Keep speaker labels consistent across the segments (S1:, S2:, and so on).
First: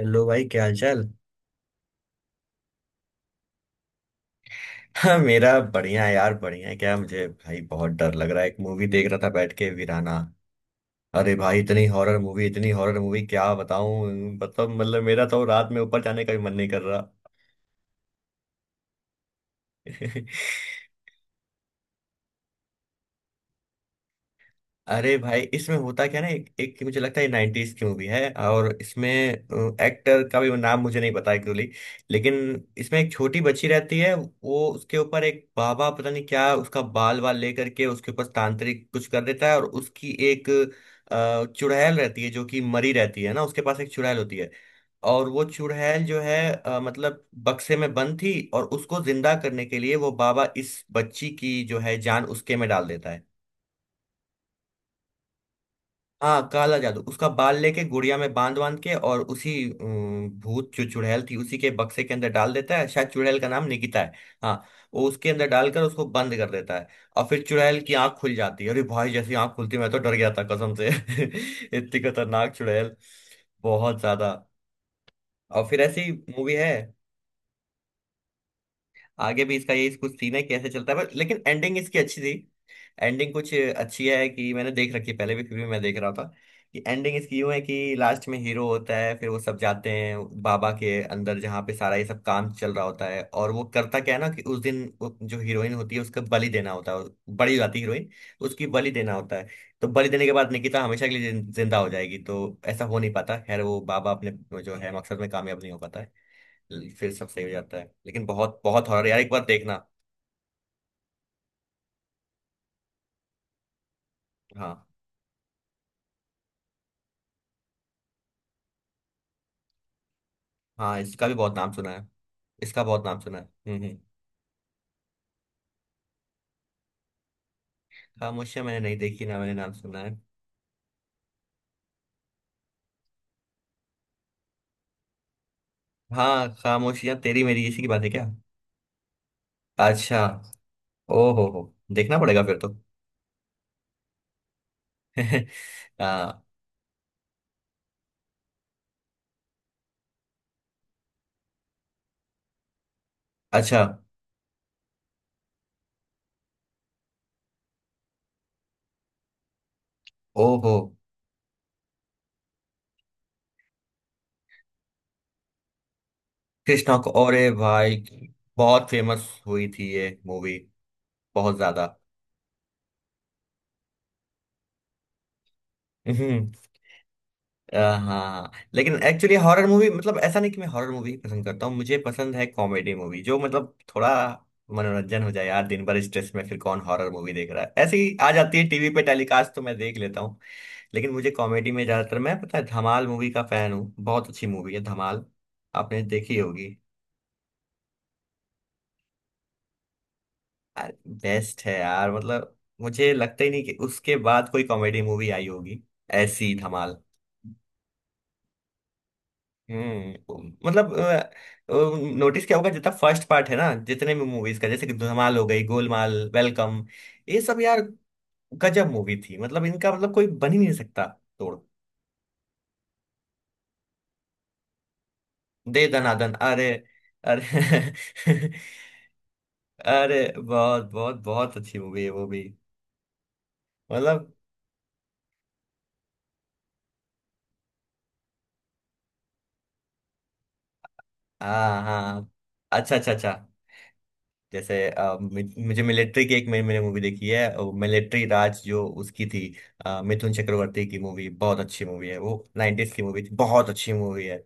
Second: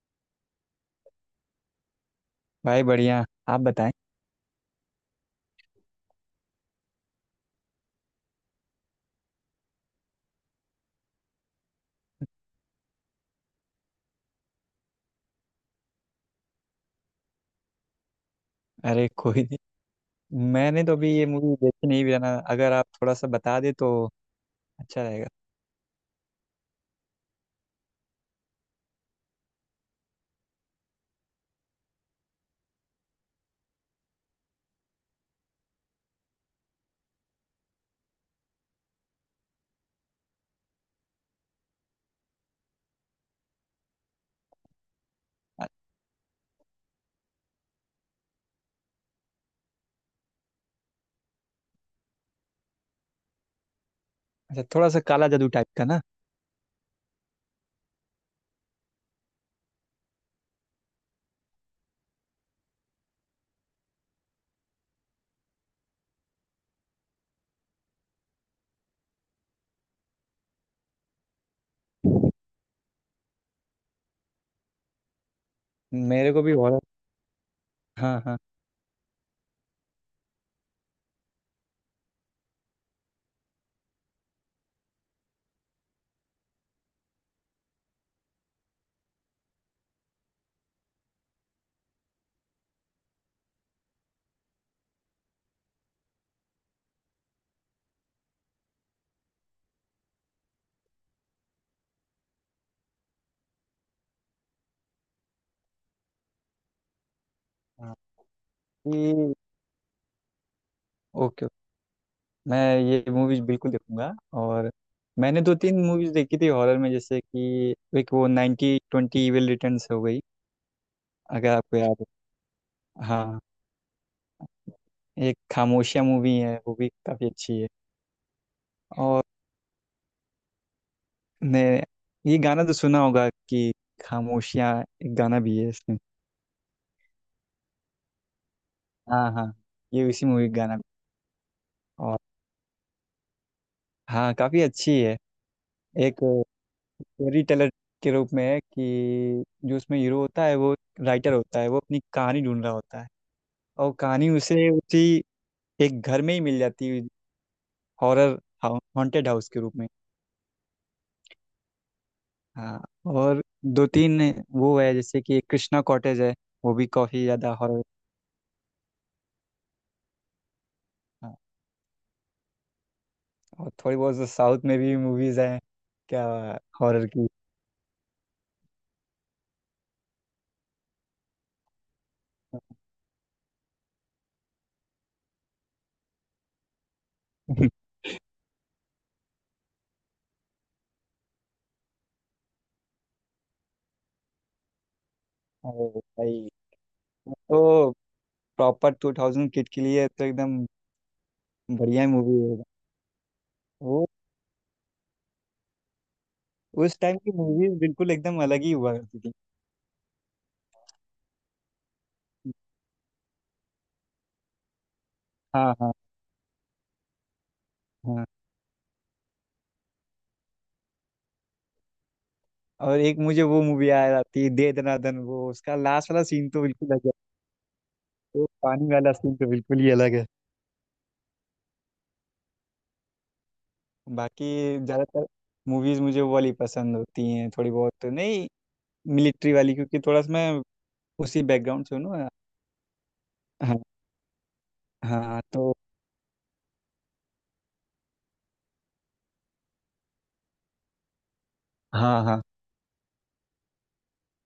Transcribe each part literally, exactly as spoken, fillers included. S1: Hello भाई, क्या हाल चाल।
S2: भाई बढ़िया। आप बताएं।
S1: हाँ, मेरा बढ़िया है यार, बढ़िया है। क्या मुझे भाई, बहुत डर लग रहा है, एक मूवी देख रहा था बैठ के, वीराना। अरे भाई, इतनी हॉरर मूवी इतनी हॉरर मूवी क्या बताऊं। मतलब मतलब मेरा तो रात में ऊपर जाने का भी मन नहीं कर रहा।
S2: अरे कोई नहीं। मैंने तो अभी ये मूवी देखी नहीं भी है ना, अगर आप थोड़ा सा बता दे तो अच्छा
S1: अरे
S2: रहेगा।
S1: भाई, इसमें होता क्या ना, एक, एक मुझे लगता है नाइनटीज की मूवी है, और इसमें एक्टर का भी नाम मुझे नहीं पता एक्चुअली। लेकिन इसमें एक छोटी बच्ची रहती है, वो उसके ऊपर एक बाबा पता नहीं क्या उसका बाल बाल लेकर के उसके ऊपर तांत्रिक कुछ कर देता है, और उसकी एक अ, चुड़ैल रहती है, जो कि मरी रहती है ना, उसके पास एक चुड़ैल होती है। और वो
S2: अ-
S1: चुड़ैल जो है, अ, मतलब बक्से में बंद थी, और उसको जिंदा करने के लिए वो बाबा इस बच्ची की जो है जान उसके में डाल देता है।
S2: अच्छा, थोड़ा सा काला जादू टाइप का ना।
S1: हाँ, काला जादू, उसका बाल लेके गुड़िया में बांध बांध के, और उसी अम, भूत जो चुड़ैल थी उसी के बक्से के अंदर डाल देता है। शायद चुड़ैल का नाम निकिता है। हाँ, वो उसके अंदर डालकर उसको बंद कर देता है। और फिर चुड़ैल की आंख खुल जाती है, अरे भाई जैसी आंख खुलती है, मैं तो डर गया था कसम से। इतनी खतरनाक चुड़ैल, बहुत ज्यादा। और फिर ऐसी
S2: मेरे को भी
S1: मूवी है,
S2: हॉरर। हाँ हाँ
S1: आगे भी इसका यही कुछ सीन है, कैसे चलता है, पर लेकिन एंडिंग इसकी अच्छी थी। एंडिंग कुछ अच्छी है कि मैंने देख रखी है पहले भी, फिर भी मैं देख रहा था। कि एंडिंग इसकी यूं है कि लास्ट में हीरो होता है, फिर वो सब जाते हैं बाबा के अंदर, जहाँ पे सारा ये सब काम चल रहा होता है, और वो करता क्या है ना कि उस दिन वो जो हीरोइन होती है उसका बलि देना होता है। बड़ी हो जाती है हीरोइन, उसकी बलि देना होता है। तो बलि देने के बाद निकिता हमेशा के लिए जिन- जिंदा हो जाएगी, तो ऐसा हो नहीं पाता। खैर वो बाबा अपने जो है मकसद में कामयाब नहीं हो पाता है, फिर सब सही हो जाता है।
S2: हाँ।
S1: लेकिन बहुत बहुत हॉरर यार, एक
S2: ये
S1: बार देखना।
S2: ओके ओके, मैं ये मूवीज बिल्कुल देखूंगा। और
S1: हाँ।
S2: मैंने दो तीन मूवीज देखी थी हॉरर में, जैसे कि एक वो नाइनटी ट्वेंटी इविल रिटर्न्स हो गई,
S1: हाँ, इसका भी
S2: अगर
S1: बहुत नाम
S2: आपको
S1: सुना
S2: याद
S1: है।
S2: हो।
S1: इसका बहुत नाम सुना
S2: हाँ।
S1: है। हम्म हम्म।
S2: एक खामोशिया मूवी है, वो भी काफ़ी अच्छी है।
S1: खामोशियां मैंने नहीं
S2: और
S1: देखी ना, मैंने नाम सुना है।
S2: ने ये गाना तो सुना होगा कि खामोशियाँ, एक गाना भी है इसमें।
S1: हाँ, खामोशियां तेरी मेरी इसी की बात है क्या।
S2: हाँ हाँ, ये
S1: अच्छा।
S2: उसी मूवी का गाना।
S1: ओ हो हो देखना
S2: और
S1: पड़ेगा फिर तो।
S2: हाँ, काफ़ी अच्छी है। एक
S1: हाँ।
S2: स्टोरी टेलर के रूप में है कि जो उसमें हीरो होता है वो राइटर होता है, वो अपनी कहानी ढूंढ रहा होता है।
S1: अच्छा।
S2: और कहानी उसे उसी एक घर में ही मिल जाती है, हॉरर हॉन्टेड हाउस के रूप में।
S1: ओ हो।
S2: हाँ। और दो तीन वो है जैसे कि एक कृष्णा कॉटेज है, वो भी
S1: कृष्णा को,
S2: काफ़ी
S1: अरे
S2: ज़्यादा हॉरर।
S1: भाई, बहुत फेमस हुई थी ये मूवी, बहुत ज्यादा।
S2: और थोड़ी बहुत तो साउथ में भी मूवीज हैं, क्या, हॉरर की।
S1: अ, हाँ, लेकिन एक्चुअली हॉरर मूवी, मतलब ऐसा नहीं कि मैं हॉरर मूवी पसंद करता हूँ, मुझे पसंद है कॉमेडी मूवी जो, मतलब थोड़ा मनोरंजन हो जाए यार। दिन भर स्ट्रेस में फिर कौन हॉरर मूवी देख रहा है, ऐसे ही आ जाती है टीवी पे टेलीकास्ट तो मैं देख लेता हूँ। लेकिन मुझे कॉमेडी में ज्यादातर, मैं पता है, धमाल मूवी का फैन हूँ, बहुत अच्छी मूवी है धमाल,
S2: अरे
S1: आपने देखी
S2: भाई,
S1: होगी।
S2: वो तो प्रॉपर टू थाउजेंड किड के लिए तो एकदम
S1: बेस्ट है
S2: बढ़िया
S1: यार,
S2: मूवी
S1: मतलब
S2: है।
S1: मुझे लगता ही नहीं कि
S2: वो
S1: उसके बाद कोई कॉमेडी मूवी आई होगी ऐसी, धमाल।
S2: उस टाइम की मूवीज बिल्कुल एकदम अलग ही हुआ करती थी।
S1: हम्म, मतलब नोटिस क्या होगा जितना फर्स्ट पार्ट है ना, जितने भी मूवीज का, जैसे कि धमाल हो गई,
S2: हाँ हाँ
S1: गोलमाल, वेलकम, ये सब यार,
S2: हाँ।
S1: गजब मूवी थी, मतलब इनका मतलब कोई बन ही नहीं सकता तोड़।
S2: और एक मुझे वो मूवी आ जाती है, दे दनादन, वो उसका
S1: दे
S2: लास्ट वाला
S1: दनादन,
S2: सीन तो
S1: अरे,
S2: बिल्कुल अलग है। वो
S1: अरे
S2: पानी वाला सीन तो बिल्कुल ही अलग
S1: अरे
S2: है।
S1: बहुत बहुत बहुत अच्छी मूवी है वो भी, मतलब।
S2: बाकी ज़्यादातर मूवीज मुझे वो वाली पसंद होती हैं, थोड़ी बहुत नहीं, मिलिट्री वाली, क्योंकि थोड़ा सा मैं उसी
S1: हाँ
S2: बैकग्राउंड से हूँ ना।
S1: हाँ। अच्छा अच्छा अच्छा।
S2: हाँ
S1: जैसे अ,
S2: हाँ,
S1: मि-
S2: तो
S1: मुझे मिलिट्री की एक मैंने मैंने मूवी देखी है। मिलिट्री राज जो उसकी थी, अ, मिथुन चक्रवर्ती की मूवी, बहुत अच्छी मूवी है
S2: हाँ
S1: वो,
S2: हाँ
S1: नाइंटीज की मूवी थी, बहुत अच्छी मूवी है।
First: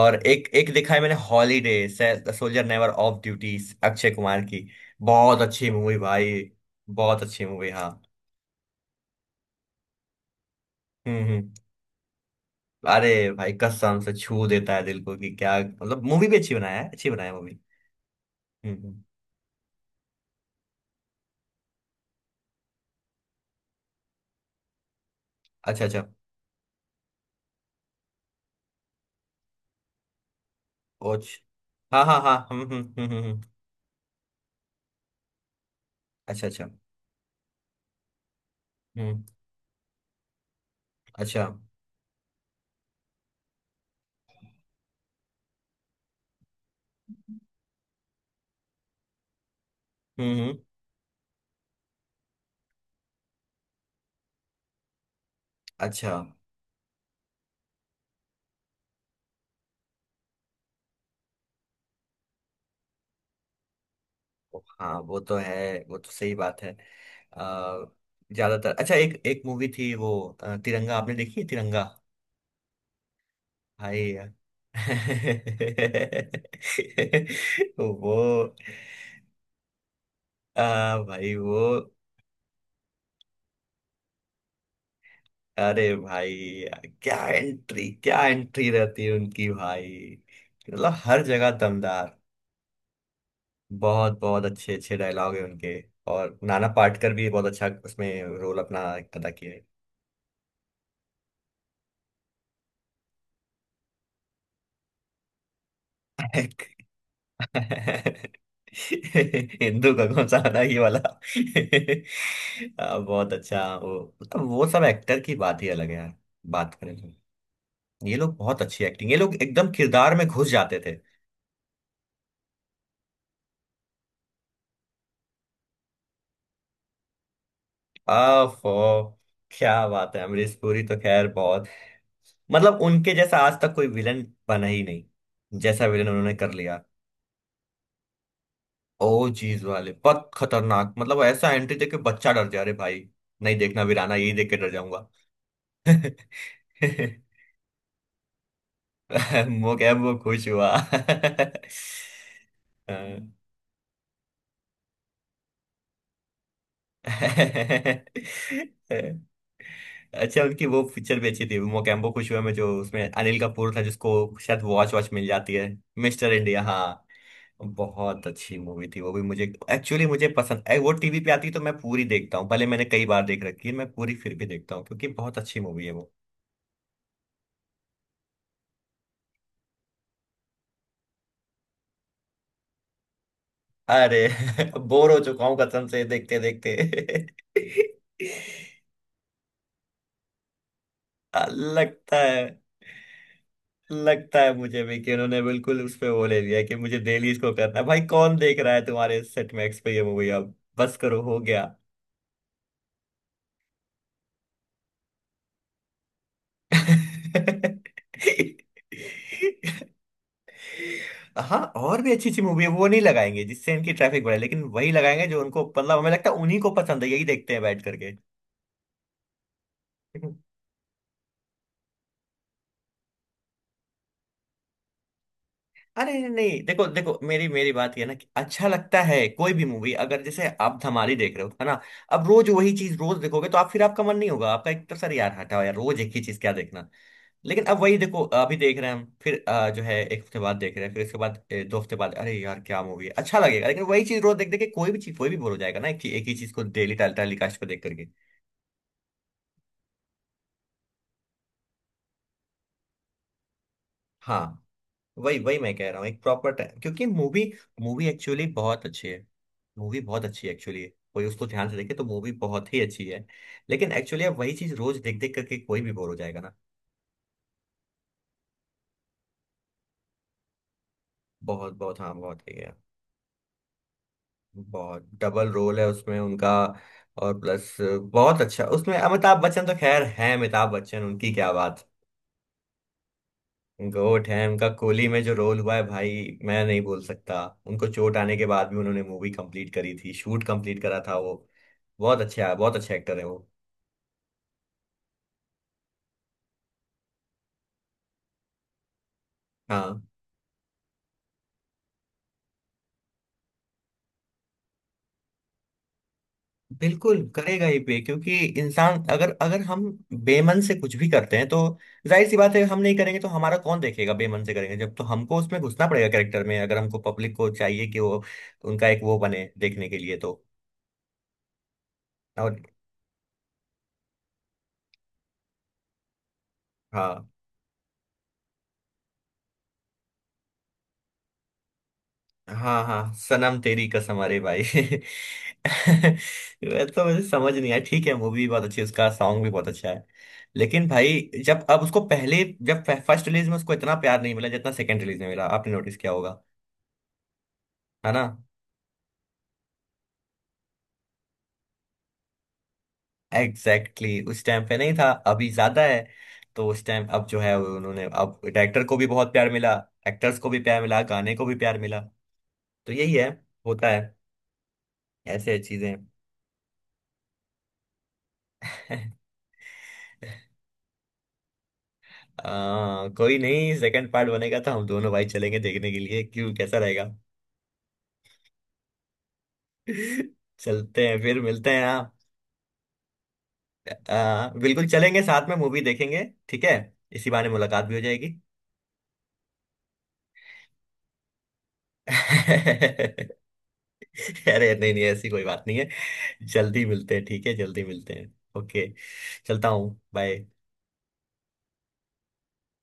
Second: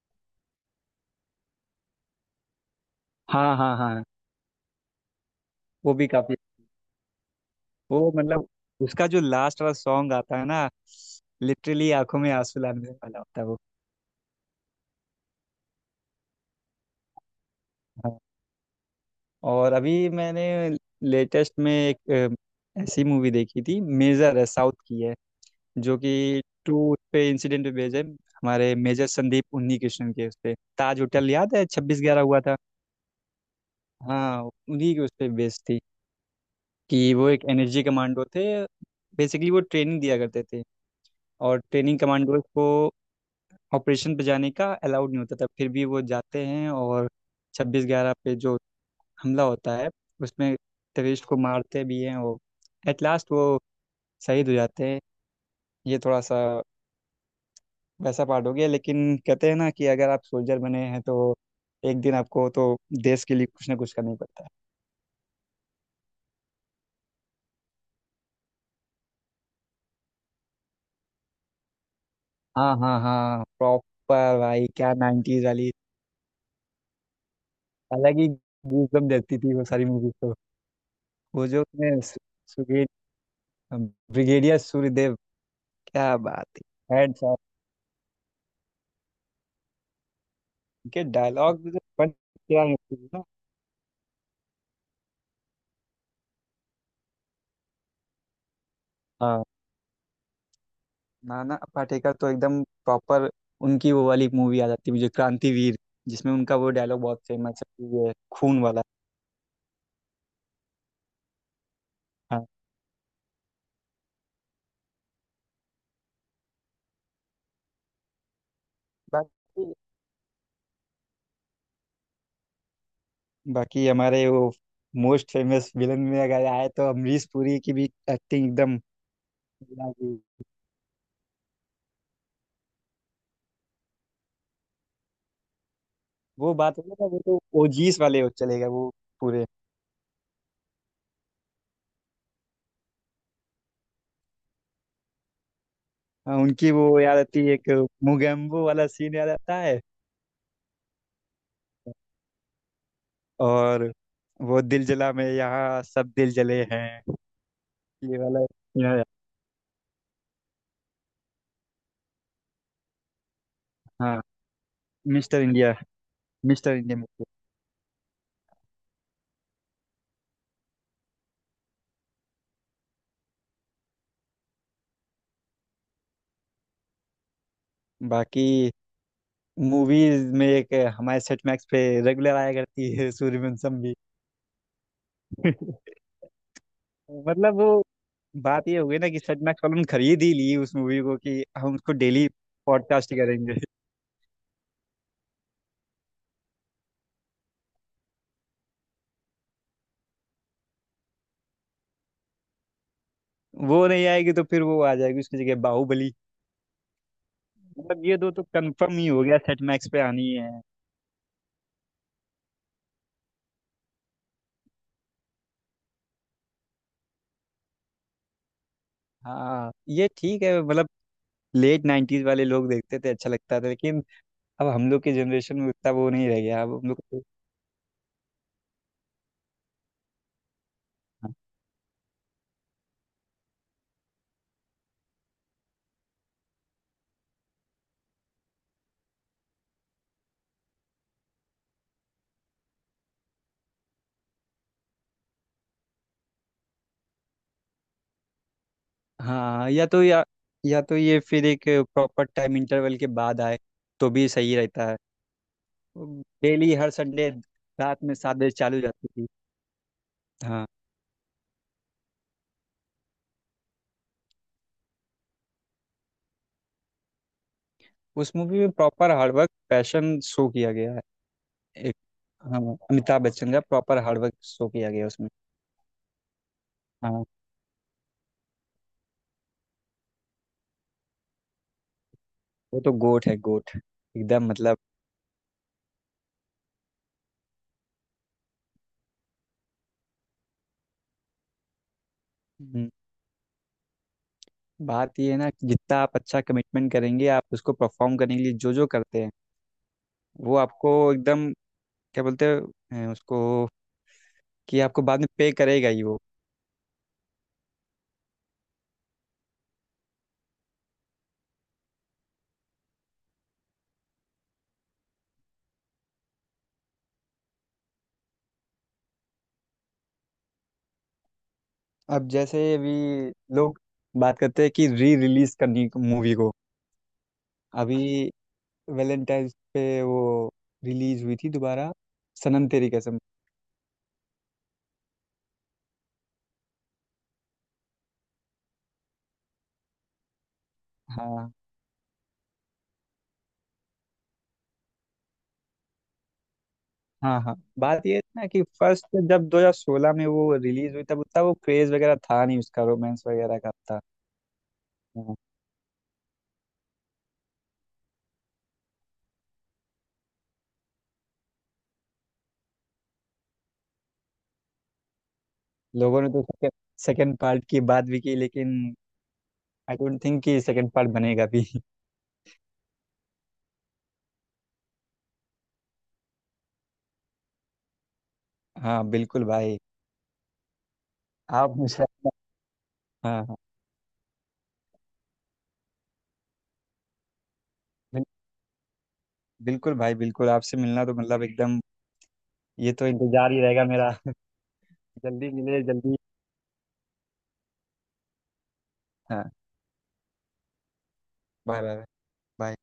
S1: और एक एक देखा है मैंने, holiday, soldier never off duty,
S2: हाँ हाँ हाँ।
S1: अक्षय कुमार की, बहुत अच्छी
S2: वो
S1: मूवी
S2: भी काफी।
S1: भाई, बहुत अच्छी मूवी, हाँ।
S2: वो मतलब उसका जो लास्ट वाला सॉन्ग आता है ना,
S1: हम्म हम्म।
S2: लिटरली आंखों में आंसू लाने वाला
S1: अरे
S2: होता है
S1: भाई,
S2: वो।
S1: कसम से छू देता है दिल को, कि क्या मतलब मूवी भी अच्छी बनाया है, अच्छी बनाया मूवी।
S2: हाँ।
S1: हम्म हम्म।
S2: और अभी मैंने लेटेस्ट में एक अ, ऐसी मूवी देखी थी, मेजर है, साउथ की है।
S1: अच्छा
S2: जो
S1: अच्छा।
S2: कि टू पे इंसिडेंट पे बेस्ड है, हमारे मेजर संदीप उन्हीं कृष्णन के उस पे, ताज
S1: कोच।
S2: होटल याद है छब्बीस
S1: हाँ हाँ
S2: ग्यारह
S1: हाँ,
S2: हुआ था।
S1: हम्म हम्म हम्म हम्म हम्म।
S2: हाँ, उन्हीं के उस पे बेस्ड थी।
S1: अच्छा अच्छा।
S2: कि वो एक एनर्जी कमांडो थे,
S1: हम्म।
S2: बेसिकली वो ट्रेनिंग दिया करते थे,
S1: अच्छा।
S2: और
S1: हम्म
S2: ट्रेनिंग कमांडोज को ऑपरेशन पे जाने का अलाउड नहीं होता था, फिर भी वो जाते हैं और छब्बीस ग्यारह पे जो हमला होता है उसमें
S1: हम्म।
S2: टेररिस्ट को मारते भी हैं। वो एट लास्ट वो शहीद हो जाते हैं। ये
S1: अच्छा।
S2: थोड़ा सा वैसा पार्ट हो गया, लेकिन कहते हैं ना कि अगर आप सोल्जर बने हैं तो एक दिन आपको तो देश के लिए कुछ ना कुछ करना ही पड़ता है।
S1: हाँ, वो तो है, वो तो सही बात है। अ, ज्यादातर अच्छा, एक एक मूवी थी वो, अ, तिरंगा आपने देखी है तिरंगा।
S2: हाँ हाँ हाँ,
S1: हाय।
S2: प्रॉपर भाई, क्या नाइनटीज वाली, अलग ही
S1: वो,
S2: गूजबम्प देती थी वो सारी मूवीज तो।
S1: आ, भाई
S2: वो
S1: वो,
S2: जो उसमें सु- सुगे, ब्रिगेडियर सूर्यदेव,
S1: अरे
S2: क्या बात
S1: भाई
S2: है,
S1: क्या
S2: हेड्स अप
S1: एंट्री, क्या एंट्री रहती है उनकी भाई, मतलब
S2: के
S1: हर जगह
S2: डायलॉग भी तो बन
S1: दमदार।
S2: क्या है ना।
S1: बहुत बहुत अच्छे अच्छे डायलॉग है उनके। और नाना पाटेकर भी बहुत अच्छा उसमें रोल अपना अदा
S2: हाँ।
S1: किया
S2: नाना पाटेकर तो एकदम प्रॉपर, उनकी वो वाली मूवी आ जाती है मुझे, क्रांतिवीर, जिसमें
S1: है।
S2: उनका वो डायलॉग बहुत फेमस है, ये खून वाला।
S1: हिंदू का कौन सा गाना, ये वाला।
S2: हाँ।
S1: आ, बहुत अच्छा वो, मतलब वो सब एक्टर की बात ही अलग है यार, बात करें तो। ये लोग बहुत अच्छी एक्टिंग, ये लोग
S2: बाकी
S1: एकदम किरदार में घुस जाते थे।
S2: बाकी हमारे वो मोस्ट फेमस विलन में अगर आए तो अमरीश पुरी की भी
S1: आ
S2: एक्टिंग
S1: फो,
S2: एकदम।
S1: क्या बात है, अमरीश पुरी तो खैर बहुत, मतलब उनके जैसा आज तक कोई विलन बना ही नहीं, जैसा विलन उन्होंने कर
S2: वो बात
S1: लिया।
S2: है ना, वो तो ओजीस वाले हो, चलेगा वो
S1: ओ
S2: पूरे।
S1: चीज वाले बहुत खतरनाक, मतलब ऐसा एंट्री देके बच्चा डर जा रहे भाई, नहीं देखना वीराना, यही देख के डर जाऊंगा।
S2: हाँ, उनकी वो याद आती है, एक मुगेम्बो वाला सीन याद आता
S1: वो
S2: है।
S1: क्या, वो खुश हुआ। हाँ।
S2: और वो दिल जला में, यहाँ सब दिल जले हैं, ये वाला। या, या,
S1: अच्छा, उनकी वो पिक्चर भी अच्छी थी, मोगैम्बो खुश हुआ में जो उसमें अनिल कपूर था, जिसको
S2: हाँ।
S1: शायद वॉच वॉच मिल
S2: मिस्टर
S1: जाती है।
S2: इंडिया,
S1: मिस्टर इंडिया,
S2: मिस्टर
S1: हाँ,
S2: इंडिया मूवी।
S1: बहुत अच्छी मूवी थी वो भी, मुझे एक्चुअली मुझे पसंद, ए, वो टीवी पे आती है तो मैं पूरी देखता हूँ, भले मैंने कई बार देख रखी है, मैं पूरी फिर भी देखता हूँ क्योंकि बहुत अच्छी मूवी है वो।
S2: बाकी मूवीज में एक हमारे सेट मैक्स पे रेगुलर आया करती है सूर्यवंशम भी।
S1: अरे बोर हो चुका हूँ कसम से देखते देखते।
S2: मतलब वो बात ये हो गई ना कि सेट मैक्स वालों ने खरीद ही ली उस मूवी को कि हम उसको
S1: लगता
S2: डेली
S1: है,
S2: पॉडकास्ट करेंगे।
S1: लगता है मुझे भी कि उन्होंने बिल्कुल उस पे वो ले लिया कि मुझे डेली इसको करना है, भाई कौन देख रहा है तुम्हारे सेट मैक्स पे ये मूवी अब, बस करो हो गया।
S2: वो नहीं आएगी तो फिर वो आ जाएगी उसकी जगह बाहुबली। मतलब ये दो तो कंफर्म ही हो गया सेट मैक्स पे आनी है।
S1: हाँ, और भी अच्छी अच्छी मूवी है, वो नहीं लगाएंगे जिससे इनकी ट्रैफिक बढ़े, लेकिन वही लगाएंगे जो उनको, मतलब हमें लगता है, उन्हीं को पसंद है, यही देखते हैं बैठ करके।
S2: हाँ ये ठीक है, मतलब लेट नाइन्टीज वाले लोग देखते थे, अच्छा लगता था, लेकिन अब हम लोग की जनरेशन में उतना वो
S1: अरे
S2: नहीं
S1: नहीं
S2: रह गया,
S1: नहीं,
S2: अब
S1: देखो
S2: हम लोग
S1: देखो,
S2: को।
S1: मेरी मेरी बात ये है ना कि अच्छा लगता है कोई भी मूवी, अगर जैसे आप धमाली
S2: तो
S1: देख रहे हो है ना, अब रोज वही चीज रोज देखोगे तो आप फिर आपका मन नहीं होगा, आपका एक तरह से यार, हटाओ यार रोज एक ही चीज क्या देखना। लेकिन अब वही देखो, अभी देख रहे हैं हम, फिर अ, जो है एक हफ्ते बाद देख रहे हैं, फिर उसके बाद ए, दो हफ्ते बाद, अरे यार क्या मूवी है अच्छा लगेगा, लेकिन वही चीज रोज देख देख के कोई भी चीज कोई भी बोर हो जाएगा ना, एक, ही- एक ही चीज को डेली टाल टाली कास्ट को देख करके।
S2: हाँ, या तो या या तो ये, फिर एक प्रॉपर टाइम इंटरवल के बाद आए तो भी सही
S1: हाँ,
S2: रहता है।
S1: वही वही मैं कह रहा हूँ, एक प्रॉपर
S2: डेली
S1: टाइम,
S2: हर
S1: क्योंकि
S2: संडे
S1: मूवी
S2: रात
S1: मूवी
S2: में सात
S1: एक्चुअली
S2: बजे चालू
S1: बहुत
S2: जाती
S1: अच्छी है,
S2: थी।
S1: मूवी बहुत अच्छी है
S2: हाँ।
S1: एक्चुअली, कोई उसको ध्यान से देखे तो मूवी बहुत ही अच्छी है, लेकिन एक्चुअली अब वही चीज रोज देख देख करके कोई भी बोर हो जाएगा ना।
S2: उस मूवी में प्रॉपर हार्डवर्क, पैशन शो किया गया है।
S1: बहुत
S2: एक,
S1: बहुत, हाँ, बहुत ही
S2: हाँ,
S1: है,
S2: अमिताभ बच्चन का प्रॉपर हार्डवर्क शो किया गया है
S1: बहुत।
S2: उसमें।
S1: डबल रोल है उसमें उनका,
S2: हाँ
S1: और प्लस बहुत अच्छा उसमें, अमिताभ बच्चन तो खैर है, अमिताभ बच्चन उनकी क्या बात।
S2: वो तो गोट है, गोट।
S1: गोट है,
S2: एकदम,
S1: उनका
S2: मतलब,
S1: कोहली में जो रोल हुआ है भाई, मैं नहीं बोल सकता, उनको चोट आने के बाद भी उन्होंने मूवी कंप्लीट करी थी, शूट कंप्लीट करा था वो, बहुत अच्छा, बहुत अच्छे एक्टर है वो।
S2: बात ये है ना कि जितना आप अच्छा कमिटमेंट करेंगे, आप उसको परफॉर्म करने के लिए जो जो करते हैं,
S1: हाँ,
S2: वो आपको एकदम, क्या बोलते हैं उसको, कि आपको बाद में पे करेगा ही वो।
S1: बिल्कुल करेगा ही पे, क्योंकि इंसान अगर अगर हम बेमन से कुछ भी करते हैं तो, जाहिर सी बात है, हम नहीं करेंगे तो हमारा कौन देखेगा, बेमन से करेंगे जब, तो हमको उसमें घुसना पड़ेगा कैरेक्टर में, अगर हमको पब्लिक को चाहिए कि वो उनका एक वो बने देखने के लिए तो।
S2: अब
S1: और
S2: जैसे अभी लोग बात करते हैं कि री रिलीज करनी मूवी को,
S1: हाँ
S2: अभी वैलेंटाइन पे वो रिलीज हुई थी दोबारा, सनम
S1: हाँ
S2: तेरी
S1: हाँ,
S2: कसम।
S1: सनम तेरी कसम, अरे भाई वैसे तो मुझे समझ नहीं आया, ठीक है मूवी बहुत अच्छी है, उसका सॉन्ग भी बहुत अच्छा है, लेकिन भाई
S2: हाँ
S1: जब अब उसको पहले, जब फर्स्ट रिलीज में उसको इतना प्यार नहीं मिला जितना सेकंड रिलीज में मिला, आपने नोटिस किया होगा,
S2: हाँ हाँ, बात
S1: है
S2: ये है
S1: ना।
S2: ना कि फर्स्ट जब दो हज़ार सोलह में वो रिलीज हुई तब उतना वो क्रेज वगैरह था नहीं उसका, रोमांस वगैरह का
S1: एग्जैक्टली exactly। उस टाइम पे नहीं था,
S2: था।
S1: अभी ज्यादा है, तो उस टाइम अब जो है उन्होंने, अब डायरेक्टर को भी बहुत प्यार मिला, एक्टर्स को भी प्यार मिला, गाने को भी प्यार मिला, तो यही है, होता है ऐसे चीजें।
S2: लोगों ने तो सेकंड सेकंड पार्ट की बात भी की, लेकिन आई डोंट थिंक कि सेकंड पार्ट बनेगा भी।
S1: आ, कोई नहीं, सेकंड पार्ट बनेगा तो हम दोनों भाई चलेंगे देखने के लिए, क्यों कैसा रहेगा।
S2: हाँ बिल्कुल भाई।
S1: चलते हैं, फिर मिलते
S2: आप
S1: हैं
S2: मुझे,
S1: आप।
S2: हाँ हाँ,
S1: आ, बिल्कुल चलेंगे, साथ में मूवी देखेंगे। ठीक है, इसी बहाने मुलाकात भी हो
S2: बिल-
S1: जाएगी।
S2: बिल्कुल भाई, बिल्कुल आपसे मिलना तो मतलब एकदम, ये तो
S1: अरे
S2: इंतजार ही रहेगा मेरा।
S1: नहीं नहीं, ऐसी कोई
S2: जल्दी
S1: बात नहीं
S2: मिले
S1: है।
S2: जल्दी।
S1: जल्दी मिलते हैं, ठीक है, जल्दी मिलते हैं, ओके।
S2: हाँ।
S1: चलता हूँ, बाय।
S2: Bye bye, bye.